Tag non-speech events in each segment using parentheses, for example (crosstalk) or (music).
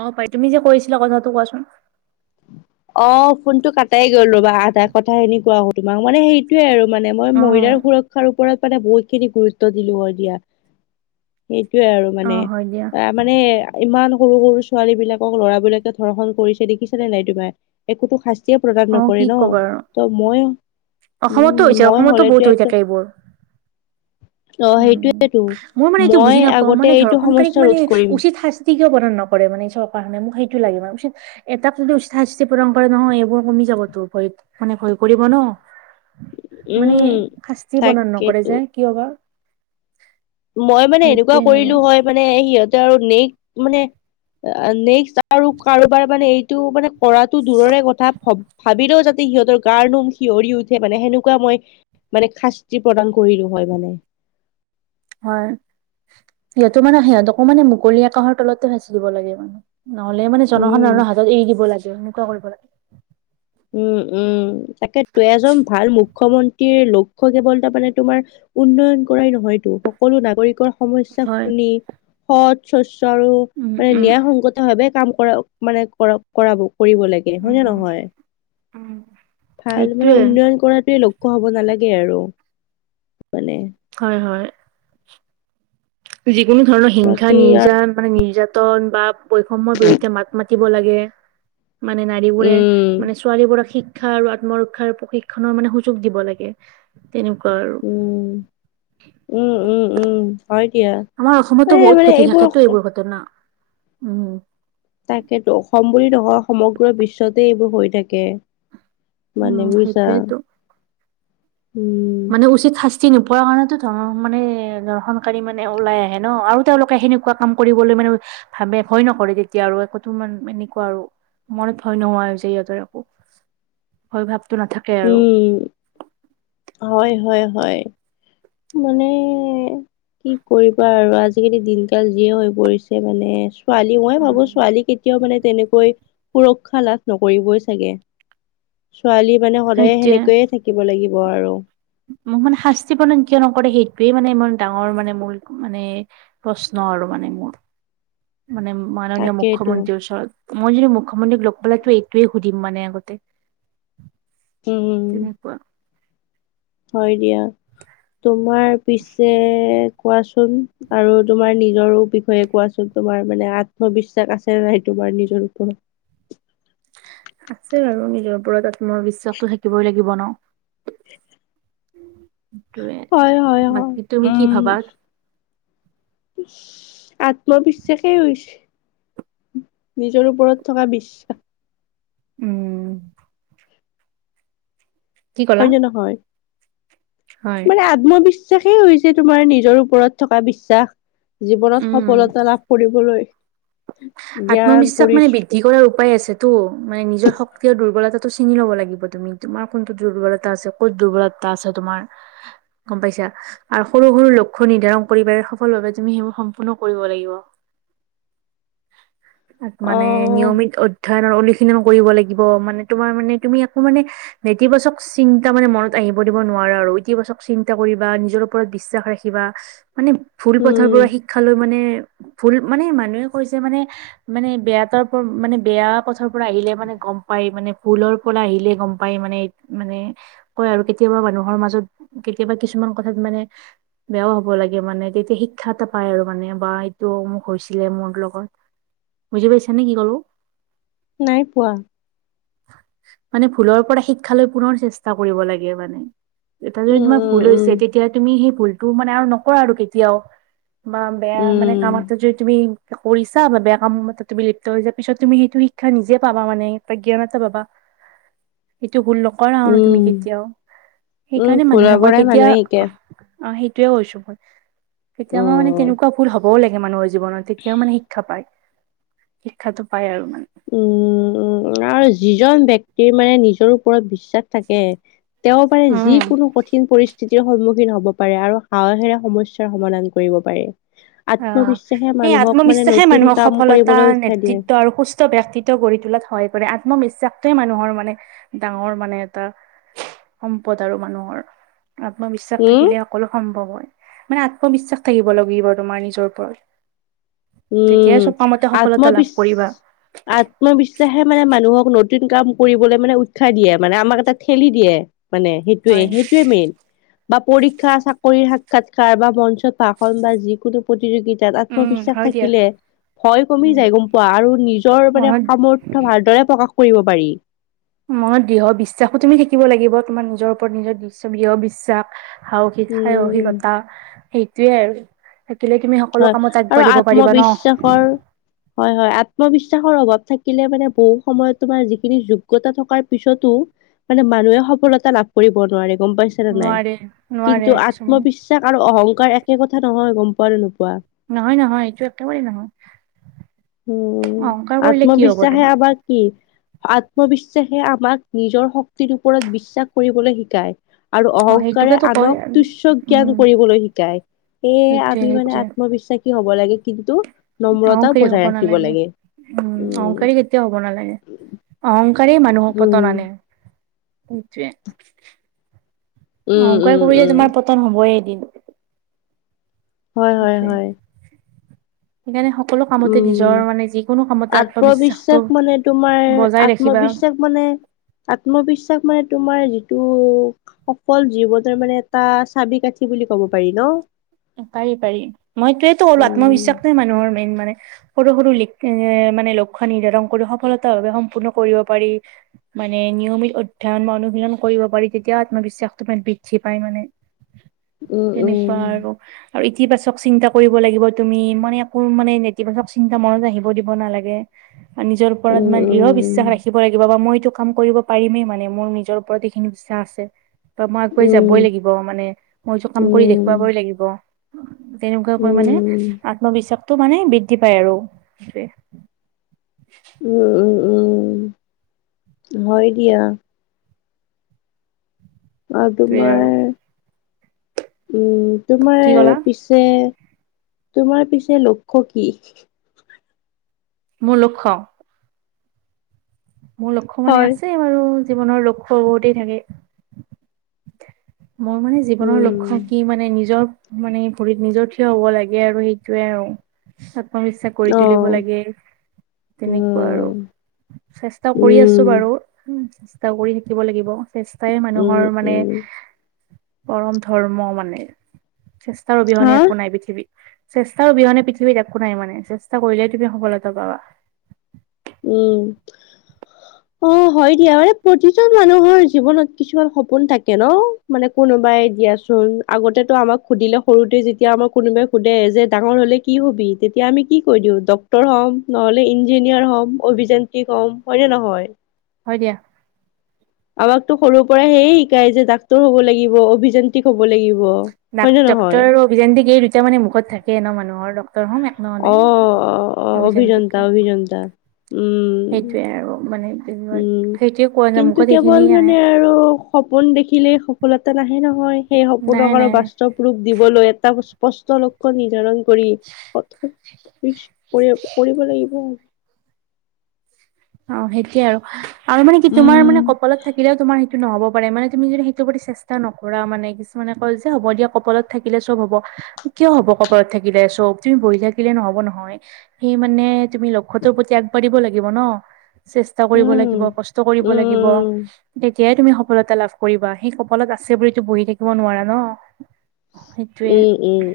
অ পাই তুমি যে কৰিছিলা কথাটো কোৱাচোন অ ফোন টো কাটাই গ'ল ৰ'বা আধা কথা খিনি কোৱা হ তোমাক মানে সেইটোয়ে আৰু মানে মই অ মহিলাৰ সুৰক্ষাৰ ওপৰত মানে বহুত খিনি গুৰুত্ব দিলো হয় দিয়া সেইটোয়ে আৰু অ মানে হয় দিয়া মানে ইমান সৰু সৰু ছোৱালী বিলাকক লৰা বিলাকে ধৰ্ষন কৰিছে দেখিছ নে নাই তোমাৰ একোতো শাস্তিয়ে প্ৰদান অ নকৰে কি ন ক'বা আৰু ত মই অসমতো উম হৈছে মই অসমতো হলেতো বহুত হৈ একদম থাকে এইবোৰ অ উম সেইটোয়েতো মই মানে এইটো বুজি নাপাও আগতে মানে এইটো ধৰ্ষণকাৰীক সমস্যা মানে ৰোধ কৰিম উচিতাস িয় প্ৰদান নৰে মানে এই চৰ কাৰণে মোক সেইটো লাগে মানে উচিত এটাত যদি উসাহ স্তি পৰম্পৰা নহয় এইবোৰ কমি যাবতো ভয়ত মানে ভয় কৰিব ন মানে উম শাস্তি বদন নকৰে তাকেতো যে কিয় বাাৰ মই মানে এনেকুৱা কৰিলো হয় মানে সিহঁতে আৰু নেক্স মানে নেক্স আৰু কাৰোবাৰ মানে এইটো মানে কৰাটো দূৰৰে কথা ভব ভাবিলেও যাতে সিহঁতৰ গাৰ নোম শিঞঁৰি উঠে মানে সেনেকুৱা মই মানে শাস্তি প্ৰদান কৰিলো হয় মানে হয় সিহঁতো মানে সিহঁত অকৌ মানে মুকলি আকাশৰ তল ভচি দিব লাগে মানে নহলে মানে উম জনসাধাৰণৰ হাতত এৰি দিব লাগে এনেকুৱা কৰিব লাগে উম উম তাকে ত এজন ভাল মুখ মুখ্যমন্ত্ৰীৰ লক্ষ্য় কেৱল তাৰ মানে তোমাৰ উন্নয়ন কৰাই নহয়তো সকলো নাগৰিকৰ সমস্া হয় শুনি সৎ শচ্ছ আৰু উম মানে উম ন্ায় সংগত ভাৱে কাম কৰ মানে কৰা কৰিব লাগে উ হয় নে নহয় অম ভাল মানে উন্নয়ন কৰাটোৱে লক্ষ্্য হব নালাগে আৰু মানে হয় হয় যিকোনো ধৰণৰ হিংসা নি বাকী মানে নিৰ্যাতন বা বৈষম্য়ৰ বিৰুদ্ধে মাত মাতি দিব লাগে মানে নাৰীবোৰে উম মানে ছোৱালী বোৰক শিক্ষা আৰু আত্মৰক্ষাৰ প্ৰশিক্ষনৰৰ মানে সুযোগ দিব লাগে তেনেকুৱা আৰু উম উম উম উম হয় দিয়া আমাৰ অসমতো মানে বহুত মানে ঘটি থাকেতো অস- এইবোৰ ঘটনা উম তাকেতো অসম বুলি নকয় সমগ্ৰ বিশ্বতে এইবোৰ হৈ থাকে মানে উম, উইছা সেইটোয়েতো। উম মানে উচিত শাস্তি নোপোৱাৰ কাৰণেতো ধৰ মানে দ ধৰ্শনকাৰী মানে ওলাই আহে ন আৰু তেওঁলোকে সেনেকুৱা এনেকুৱা কাম কৰিবলৈ মানে ভাবে ভয় নকৰে তেতিয়া আৰু একোোান এনেকুৱা আৰু মনত ভয় নোহোৱাাই যে ইহঁতৰ একো ভয় ভাৱটোো নাথাকে আৰু উম হয় হয় হয় মানে কি কৰিবা আৰু আজিকালি দিনকাল যিয়ে হৈ পৰিছে মানে ছোৱালী মই ভাবো উম, ছোৱালী কেতিয়াও মানে তেনেকৈ সুৰক্ষা লাভ নকৰিবই চাগে ছোৱালী মানে সদায় সেইটোৱে সেনেকয়ে থাকে শাকিব লাগিব আৰু মোক মানে শাস্তি প্ৰদান কিয় নকৰে সেইটোোৱে মানে ইমান ডাঙৰ মানে মূল মানে প্ৰশ্ন আৰু মানে মোৰ মানে মাননীয় তাকেইতো মুখ্যমন্ত্ৰীৰ ওচৰত মই যদি মুখ্যমন্ত্ৰীক লগ পাল তো এইটয়ে সুধিম মানে আগতে উম তেনে পোৱা হয় দিয়া তোমাৰ পিছে কোৱাচোন আৰু তোমাৰ নিজৰো বিষয়ে কোৱাচোন তোমাৰ মানে আত্মবিশ্বাস আছে ন নাই তোমাৰ নিজৰ ওপৰত আছে বাৰু নিজৰ ওপৰত আত্মবিশ্বাসটো থাকিবই লাগিব ন সেইটোৱে হয় হয় হয় বাকী তুমি কি উম ভাবা আত্মবিশ্বাসেই হৈছে নিজৰ ওপৰত থকা বিশ্বাস উম। কি কলা হয় নে নহয়। হয় মানে আত্মবিশ্বাসেই হৈছে তোমাৰ নিজৰ ওপৰত থকা বিশ্বাস। জীৱনত উম সফলতা লাভ কৰিবলৈ জ্ঞান পৰি তি কৰাৰ উপায় আছেতো মানে নিজৰ শক্তি আৰু দুৰ্বলতাটো চিনি ল'ব লাগিব তুমি তোমাৰ কোনটো দুৰ্বলতা আছে। কুত দুৰ্বলতা আছে তোমাৰ গম পাইছা। আৰু সৰু সৰু লক্ষ্য নিৰ্ধাৰণ কৰিব পাৰে সফল ভাৱে তুমি সেইবোৰ সম্পূৰ্ণ কৰিব লাগিব। মানে নিয়মিত অহ অধ্যয়নৰ অনুশীলন কৰিব লাগিব মানে তোমাৰ মানে তুমি আকৌ মানে নেতিবাচক চিন্তা মানে মনত আহিব দিব নোৱাৰা আৰু ইতিবাচক চিন্তা কৰিবা নিজৰ ওপৰত বিশ্বাস ৰাখিবা। মানে ভুল পথৰ উম পৰা শিক্ষা লৈ মানে ভুল মানে মানুহে কৈছে মানে মানে বেয়া তাৰ মানে বেয়া পথৰ পৰা আহিলে মানে গম পায় মানে ভুলৰ পৰা আহিলে গম পায় মানে। মানে কয় আৰু কেতিয়াবা মানুহৰ মাজত কেতিয়াবা কিছুমান কথাত মানে বেয়াও হ'ব লাগে মানে তেতিয়া শিক্ষা এটা পাই আৰু মানে বা এইটো মোক হৈছিলে মোৰ লগত। বুজি পাইছা নে কি কলো। নাই পোৱা। মানে ভুলৰ পৰা শিক্ষালৈ পুনৰ চেষ্টা কৰিব লাগে মানে। এটা যদি উম তোমাৰ ভুল উম হৈছে উম তেতিয়া তুমি সেই ভুলটো মানে আৰু নকৰা আৰু কেতিয়াও। বা বেয়া মানে উম কাম এটা যদি তুমি কৰিছা বা কাম বিলিপ্ত হৈ য পিছত তুমি সেইটো শিক্ষা নিজে পাবা মানে ত জ্ঞান এটা পাবা। সেইটো ভুল নকৰা আৰু ন তুমি উম কেতিয়াও উম সেইকাৰণে ভুলৰ মানুহে কয় পৰাই কেতিয়া মানুহে শিকে। অ' সেইটোয়ে কৈছো মই কেতিয়াবা মানে উম। তেনেকুৱা ভুল হবও লাগে মানুহৰ জীৱনত তেতিয়াও মানে শিক্ষা শিক্ষাটো পায় আৰু মানে। উম উম আৰু যিজন ব্যক্টিৰ মানে নিজৰ ওপৰত বিশ্বাস থাকে। তেওঁবাৰে উম যিকোনো কঠিন পৰিস্থিতিৰ সন্মুখীন হ'ব পাৰে আৰু সাহসেৰে সমস্যাৰ সমাধান কৰিব পাৰে। অ' আত্মবিশ্বাসে সেই মানুহক মানে আত্মবিশ্বাসে নতুন মানুহৰ কাম সফলতা কৰিবলৈ উৎসাহ দিয়ে। নেতৃত্ব আৰু সুস্থ ব্যক্তিত্ব গঢ়ি তোলাত সহায় কৰে আত্মবিশ্বাসটোৱে মানুহৰ মানে ডাঙৰ মানে এটা সম্পদ আৰু মানুহৰ আত্মবিশ্বাস উম, থাকিলে সকলো সম্ভৱ হয় মানে আত্মবিশ্বাস থাকিব লাগিব। তোমাৰ নিজৰ ওপৰত উম, তেতিয়াই চপ কামতে সফলতা আত্মবিশ লাভ কৰিবা। আত্মবিশ্বাসে মানে মানুহক নতুন কাম কৰিবলৈ মানে উৎসাহ দিয়ে মানে আমাক এটা ঠেলি দিয়ে। মানে সেইটোয়ে হয়, সেইটোয়ে মেইন। বা পৰীক্ষা চাকৰি সাক্ষাৎকাৰ বা মঞ্চত ভাষণ বা যিকোনো প্ৰতিযোগিতা উম, আত্মবিশ্বাস হয় দিয়া। থাকিলে ভয় কমি উম, যায় গম পোৱা আৰু নিজৰ মানে মনত সামৰ্থ ভালদৰে প্ৰকাশ কৰিব পাৰি। মনত দৃঢ় বিশ্বাসো তুমি থাকিব লাগিব তোমাৰ নিজৰ ওপৰত নিজৰ দৃঢ় বিশ্বাস। খাও কি খাই উম, অহিকতা সেইটোয়ে আৰু। থাকিলে তুমি সকলো হয় কামত আৰু আগবাঢ়িব পাৰিবা আত্মবিশ্বাসৰ ন'। হয়, হয়। আত্মবিশ্বাসৰ অভাৱ থাকিলে মানে বহু সময়ত তোমাৰ যিখিনি যোগ্যতা থকাৰ পিছতো মানে মানুহে সফলতা লাভ কৰিব নোৱাৰে গম পাইছেনে নাই, নোৱাৰে নোৱাৰে কিন্তু কিছুমানে আত্মবিশ্বাস (unintelligible) আৰু অহংকাৰ একে কথা নহয় গম পোৱানে নোপোৱা। নহয়, নহয়, এইটো একেবাৰেই নহয়। উম, অহংকাৰ কৰিলে কি হব আত্মবিশ্বাসে তোমাৰ আমাৰ কি আত্মবিশ্বাসে আমাক নিজৰ শক্তিৰ ওপৰত বিশ্বাস কৰিবলৈ শিকায়। আৰু অ অহংকাৰে সেইটোকেতো কয় আনক তুষ্য জ্ঞান উম কৰিবলৈ শিকায়। সেয়ে সেইটোয়ে আমি মানে সেইটোয়ে আত্মবিশ্বাসী হ'ব লাগে কিন্তু নম্ৰতাও অহংকাৰী বজাই হব ৰাখি নালাগে উম, অহংকাৰী কেতিয়াও হ'ব নালাগে, অহংকাৰী মানুহক উম, পতন আনে। সেইটোৱে, উম, অহংকাৰ উম, কৰিলে উম তোমাৰ পতন হ'বয়ে এদিন। হয়, হয়, সেইটোয়ে হয়। সেইকাৰণে সকলো কামতে নিজৰ উম, মানে যিকোনো কামতে আত্মবিশ্বাসটো আত্মবিশ্বাস মানে তোমাৰ বজাই ৰাখিবা আত্মবিশ্বাস মানে আত্মবিশ্বাস মানে তোমাৰ যিটো সফল জীৱনৰ মানে এটা চাবি কাঠি বুলি ক'ব পাৰি ন'। পাৰি পাৰি, মই এইটোৱেইতো ক'লো উম, আত্মবিশ্বাসটোৱেই মানুহৰ মেইন মানে। সৰু সৰু লিক এ মানে লক্ষ্য নিৰ্ধাৰণ কৰি সফলতা ভাৱে সম্পূৰ্ণ কৰিব পাৰি। মানে নিয়মিত অধ্যয়ন বা অনুশীলন কৰিব পাৰি তেতিয়া আত্মবিশ্বাসতো মানে বৃদ্ধি পাই মানে। উম, তেনেকুৱা উম, আৰু। আৰু ইতিবাচক চিন্তা কৰিব লাগিব তুমি মানে একো মানে নেতিবাচক চিন্তা মনত আহিব কৰিব দিব নালাগে। নিজৰ ওপৰত উম, মানে দৃ়ঢ় বিশ্বাস ৰাখিব লাগিব বা মই এইটো কাম কৰিব পাৰিমেই মানে মোৰ নিজৰ ওপৰত এইখিনি বিশ্বাস (unintelligible) আছে, বা মই উম, আগুৱাই উম, যাবই লাগিব মানে, মই এইটো কাম কৰি উম, দেখুৱাবই লাগিব। তেনেকুৱাকৈ মানে উম, উম, আত্মবিশ্বাসটো মানে বৃদ্ধি পায় আৰু সেইটোৱে। উম, উম, হয় দিয়া। অহ' আৰু তোমাৰ উম, তোমাৰ কি ক'লা পিছে, তোমাৰ পিছে লক্ষ্য কি? মোৰ লক্ষ্য। মোৰ লক্ষ্য মানে হয়, আছে বাৰু জীৱনৰ লক্ষ্য বহুতেই থাকে। মোৰ মানে জীৱনৰ উম, লক্ষ্য কি মানে নিজৰ মানে ভৰিত নিজৰ থিয় হ'ব লাগে আৰু সেইটোৱে আৰু। আত্মবিশ্বাস কৰি তুলিব অ', লাগে, তেনেকুৱা আৰু। উম, চেষ্টা কৰি আছোঁ উম, বাৰু। উম, চেষ্টা কৰি থাকিব লাগিব চেষ্টাই উম, মানুহৰ মানে উম, পৰম ধৰ্ম মানে, চেষ্টাৰ হা, অবিহনে একো নাই পৃথিৱীত। চেষ্টা অবিহনে পৃথিৱীত একো নাই মানে, চেষ্টা কৰিলেহে তুমি সফলতা পাবা। উম। (unintelligible) অহ, হয় দিয়া। মানে প্ৰতিজন মানুহৰ জীৱনত কিছুমান সপোন থাকে ন'। মানে কোনোবাই দিয়াচোন আগতেটো আমাক সুধিলে সৰুতে যেতিয়া আমাক কোনোবাই সোধে যে ডাঙৰ হ'লে কি হ'বি। তেতিয়া আমি কি কৈ দিওঁ ডক্টৰ হ'ম নহ'লে ইঞ্জিনিয়াৰ হ'ম। অভিযান্ত্ৰীক হ'ম হয়নে নহয়। হয় দিয়া। আমাকতো সৰুৰ পৰাই সেয়ে শিকাই যে ডাক্তৰ হ'ব লাগিব অভিযা (unintelligible) হ'ব লাগিব। হয় নে ডাক-ডক্টৰ নহয় আৰু অভিযান্তিক এই দুটা মানে মুখত থাকে ন' মানুহৰ ডক্টৰ হ'ম নহ'লে অহ', অহ', অহ' অভিযান্ত্ৰিক অভিযন্তা হ'ম। অভিযন্তা উম। সেইটোৱে আৰু মানে উম, সেইটোৱে কোৱা যায় কিন্তু মুখত কেৱল সেইখিনিয়ে মানে আহে আৰু সপোন দেখিলেই সফলতা নাহে নহয়, সেই নাই সপোনক আৰু নাই বাস্তৱ ৰূপ দিবলৈ এটা স্পষ্ট লক্ষ্য নিধ (unintelligible) কৰি কঠোৰ (unintelligible) কৰিব লাগিব। অ' সেইটোৱে আৰু, আৰু মানে কি তোমাৰ উম। মানে কপ কপালত থাকিলেও তোমাৰ সেইটো নহ'ব পাৰে মানে তুমি যদি সেইটো প্ৰতি চেষ্টা নকৰা মানে কিছুমানে কয় যে হ'ব দিয়া কপালত থাকিলে চব হ'ব, কিয় হ'ব কপালত থাকিলে চব তুমি বহি থাকিলে নহ'ব নহয়। সি মানে তুমি লক্ষ্যটোৰ প্ৰতি আগবাঢ়িব লাগিব ন। চেষ্টা কৰিব উম। লাগিব কষ্ট কৰিব লাগিব। উম, তেতিয়াই তুমি সফলতা লাভ কৰিবা সেই সফলত আছে বুলিতো বহি থাকিব নোৱাৰা ন। সেইটোয়ে উম', উম'।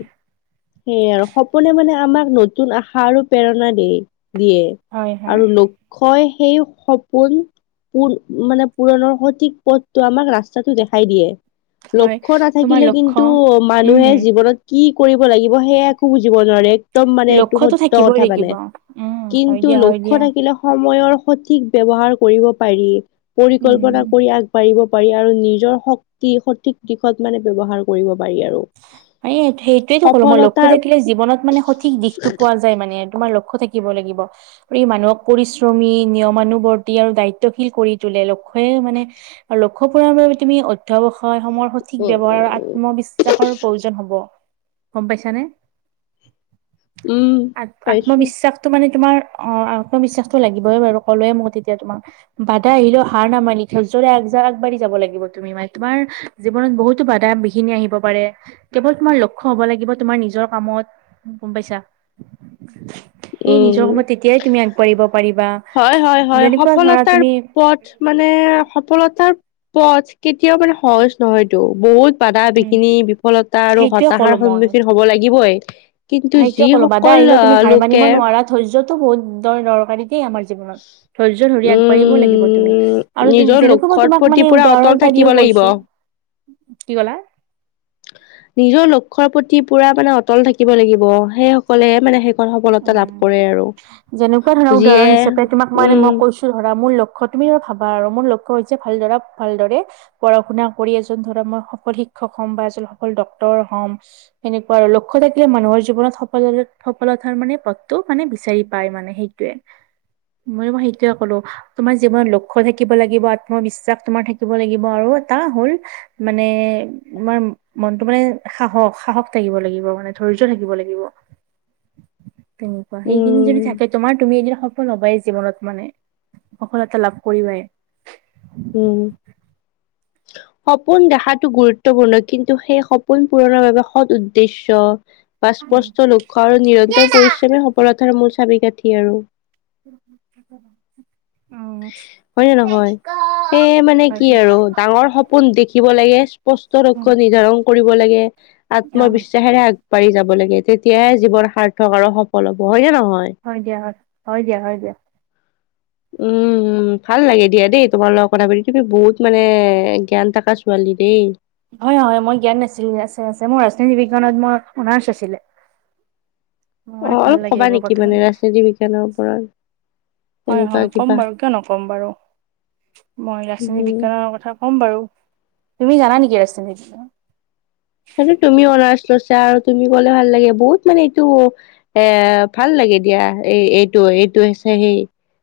সেয়ে আৰু সপোনে মানে আমাক নতুন আশা আৰু প্ৰেৰণা দিয়, দিয়ে। হয় হয় আৰু লোক্ষ্যই সেই সপোন পুন মানে পুৰণৰ সঠিক পথটো আমাক ৰাস্তাটো দেখাই দিয়ে। হয় লক্ষ্য তোমাৰ নাথাকিলে লক্ষ্য কিন্তু টো উম মানুহে জীৱনত কি কৰিব লাগিব সেয়া একো বুজিব নোৱাৰে। উত্তম মানে এইটো লক্ষ্যতো সত্য থাকিবই কথা মানে লাগিব উম হয় কিন্তু দিয়া হয় লক্ষ্য দিয়া থাকিলে। সময়ৰ সঠিক ব্যৱহাৰ কৰিব পাৰি উম পৰিকল্পনা কৰি আগবাঢ়িব পাৰি আৰু নিজৰ শক্তি সঠিক দিশত মানে ব্যৱহাৰ কৰিব পাৰি আৰু। এই সেইটোয়েই কলো মই লক্ষ্য সফলতাৰ থাকিলে জীৱনত মানে সঠিক দিশটো পোৱা যায়। যায় মানে তোমাৰ লক্ষ্য থাকিব লাগিব। মানুহক পৰিশ্ৰমী নিয়মানুবৰ্তি আৰু দায়িত্বশীল কৰি তোলে লক্ষ্যই মানে আৰু লক্ষ্য পূুৰণ বাবে তুমি অধ্যয়ৱসায় সময়ৰ সঠিক উ ব্যৱহাৰ আৰু আত্মবিশ্বাস চাৰ প্ৰয়োজন হ'ব গম পাইছানে। উম আ পাইছো আত্মবিশ্বাস। মানে তোমাৰ অ' আত্মবিশ্বাসতটো লাগিবই বাৰু কলোয়ে মোক তেতিয়া তোমাক। বাদা আহিলেও হাৰ নামানি ধৈৰ্যৰে আগবাঢ়ি যাব লাগিব তুমি মানে তোমাৰ জীৱনত বহুতো বাধা বিঘিনি আহিব। কেৱল তোমাৰ লক্ষ্য হব লাগিব তোমাৰ নিজৰ কামত গম পাইছা। (inaudible) সেই নিজৰ উম কামত তেতিয়াই তুমি আগবাঢ়িব পাৰিবা হয় হয় হয় যেনেকুৱা ধৰা সফলতাৰ তুমি পথ মানে সফলতাৰ পথ কেতিয়াও মানে সহজ নহয়টো বহুত বাধা উম বিঘিনি বিফলতা আৰু সেইটোয়ে হতাহাৰ ক'লো মই সন্মুখীন হব লাগিবই। কিন্তু যিসকল লোক ধৈৰ্যতো বহুত দৰ দৰকাৰী দেই আমাৰ (unintelligible) জীৱনত ধৈৰ্য ধৰি আগবাঢ়িব লাগিব তুমি উম আৰু নিজৰ যেনেকুৱা মই লক্ষ্যৰ তোমাক প্ৰতি মানে পুৰা অটল উদাহৰণ এটা থাকিব দিয়ে লাগিব কৈছো। কি ক'লা? নিজৰ লক্ষ্যৰ প্ৰতি পুৰা মানে অটল থাকিব লাগিব সেই সকলে মানে সফলতা লাভ কৰে আৰু যেনেকুৱা ধৰা যিয়ে উদাহৰণ হিচাপে তোমাক মানে মই উম। কৈছো ধৰা মোৰ লক্ষ্য তুমি ধ ভাবা আৰু মোৰ লক্ষ্য হৈছে ভালদৰা ভালদৰে। পঢ়া শুনা কৰি এজন ধৰা মই সফল শিক্ষক হ'ম বা এজন সফল ডক্তৰ হ'ম। এনেকুৱা আৰু লক্ষ্য থাকিলে মানুহৰ জীৱনত সফলতা মানে পদটো মানে বিচাৰি পাই মানে সেইটোয়ে মই মই সেইটোয়ে কলো। তোমাৰ জীৱনত লক্ষ্য থাকিব লাগিব আত্মবিশ্বাস তোমাৰ থাকিব লাগিব আৰু এটা হ'ল মানে তমাৰ মনতটো মানে সাহস সাহস থাকিব লাগিব মানে ধৈৰ্য থাকিব লাগিব। তেনেকুৱা সেই কিনি উম যদি থাক তোমাৰ তুমি এদিন সফল হবাই জীৱনত মানে সফলতা লাভ কৰিবাই। উম। সপোন দেখাটো গুৰুত্বপূৰ্ণ কিন্তু সেই সপোন পূৰণৰ বাবে সৎ উদ্দেশ্য বা উম স্পষ্ট লক্ষ্য আৰু নিৰন্তৰ পৰিশ্ৰমী সবলতাৰ মূল চাবি কাঠি আৰু। (inaudible) উম, হয় নে নহয়? সেয়ে মানে কি হয়। আৰু ডাঙৰ সপোন দেখিব লাগে স্পষ্ট লক্ষ্য নিৰ্ধাৰণ কৰিব লাগে অ আত্মবিশ্বাসেৰে আ পাৰি যাব লাগে তেতিয়াহে জীৱন সাৰ্থক আৰু সফল হ'ব হয় নে নহয়। হয় দিয়া হয়, হয়, দিয়া হয় দিয়া। উম। উম, ভাল লাগে দিয়া দেই তোমাৰ লগত কথা পাতি তুমি বহুত মানে জ্ঞান থকা ছোৱালী দেই। হয়, হয়, হয়, মই জ্ঞান নাছিল আছে, আছে মোৰ ৰাজনৈতি বিজ্ঞানত মোৰ অনাৰ্চ আছিলে। মানে ভাল লাগে এইবোৰ কথা (unintelligible) জতি বিজ্ঞানৰ ওপৰত। হয়, তেনেকুৱা হয়, ক'ম কিবা বাৰু কিয় নক'ম বাৰু মই ৰাজনীতি উম বিজ্ঞানৰ কথা ক'ম বাৰু তুমি জানা নেকি ৰাজ মে তুমি অনাৰ্চ লৈছা আৰু তুমি কলে ভাল লাগে বহুত মানে এইটো এ, ভাল লাগে দিয়া এই এইটো, এইটো হৈছে সেই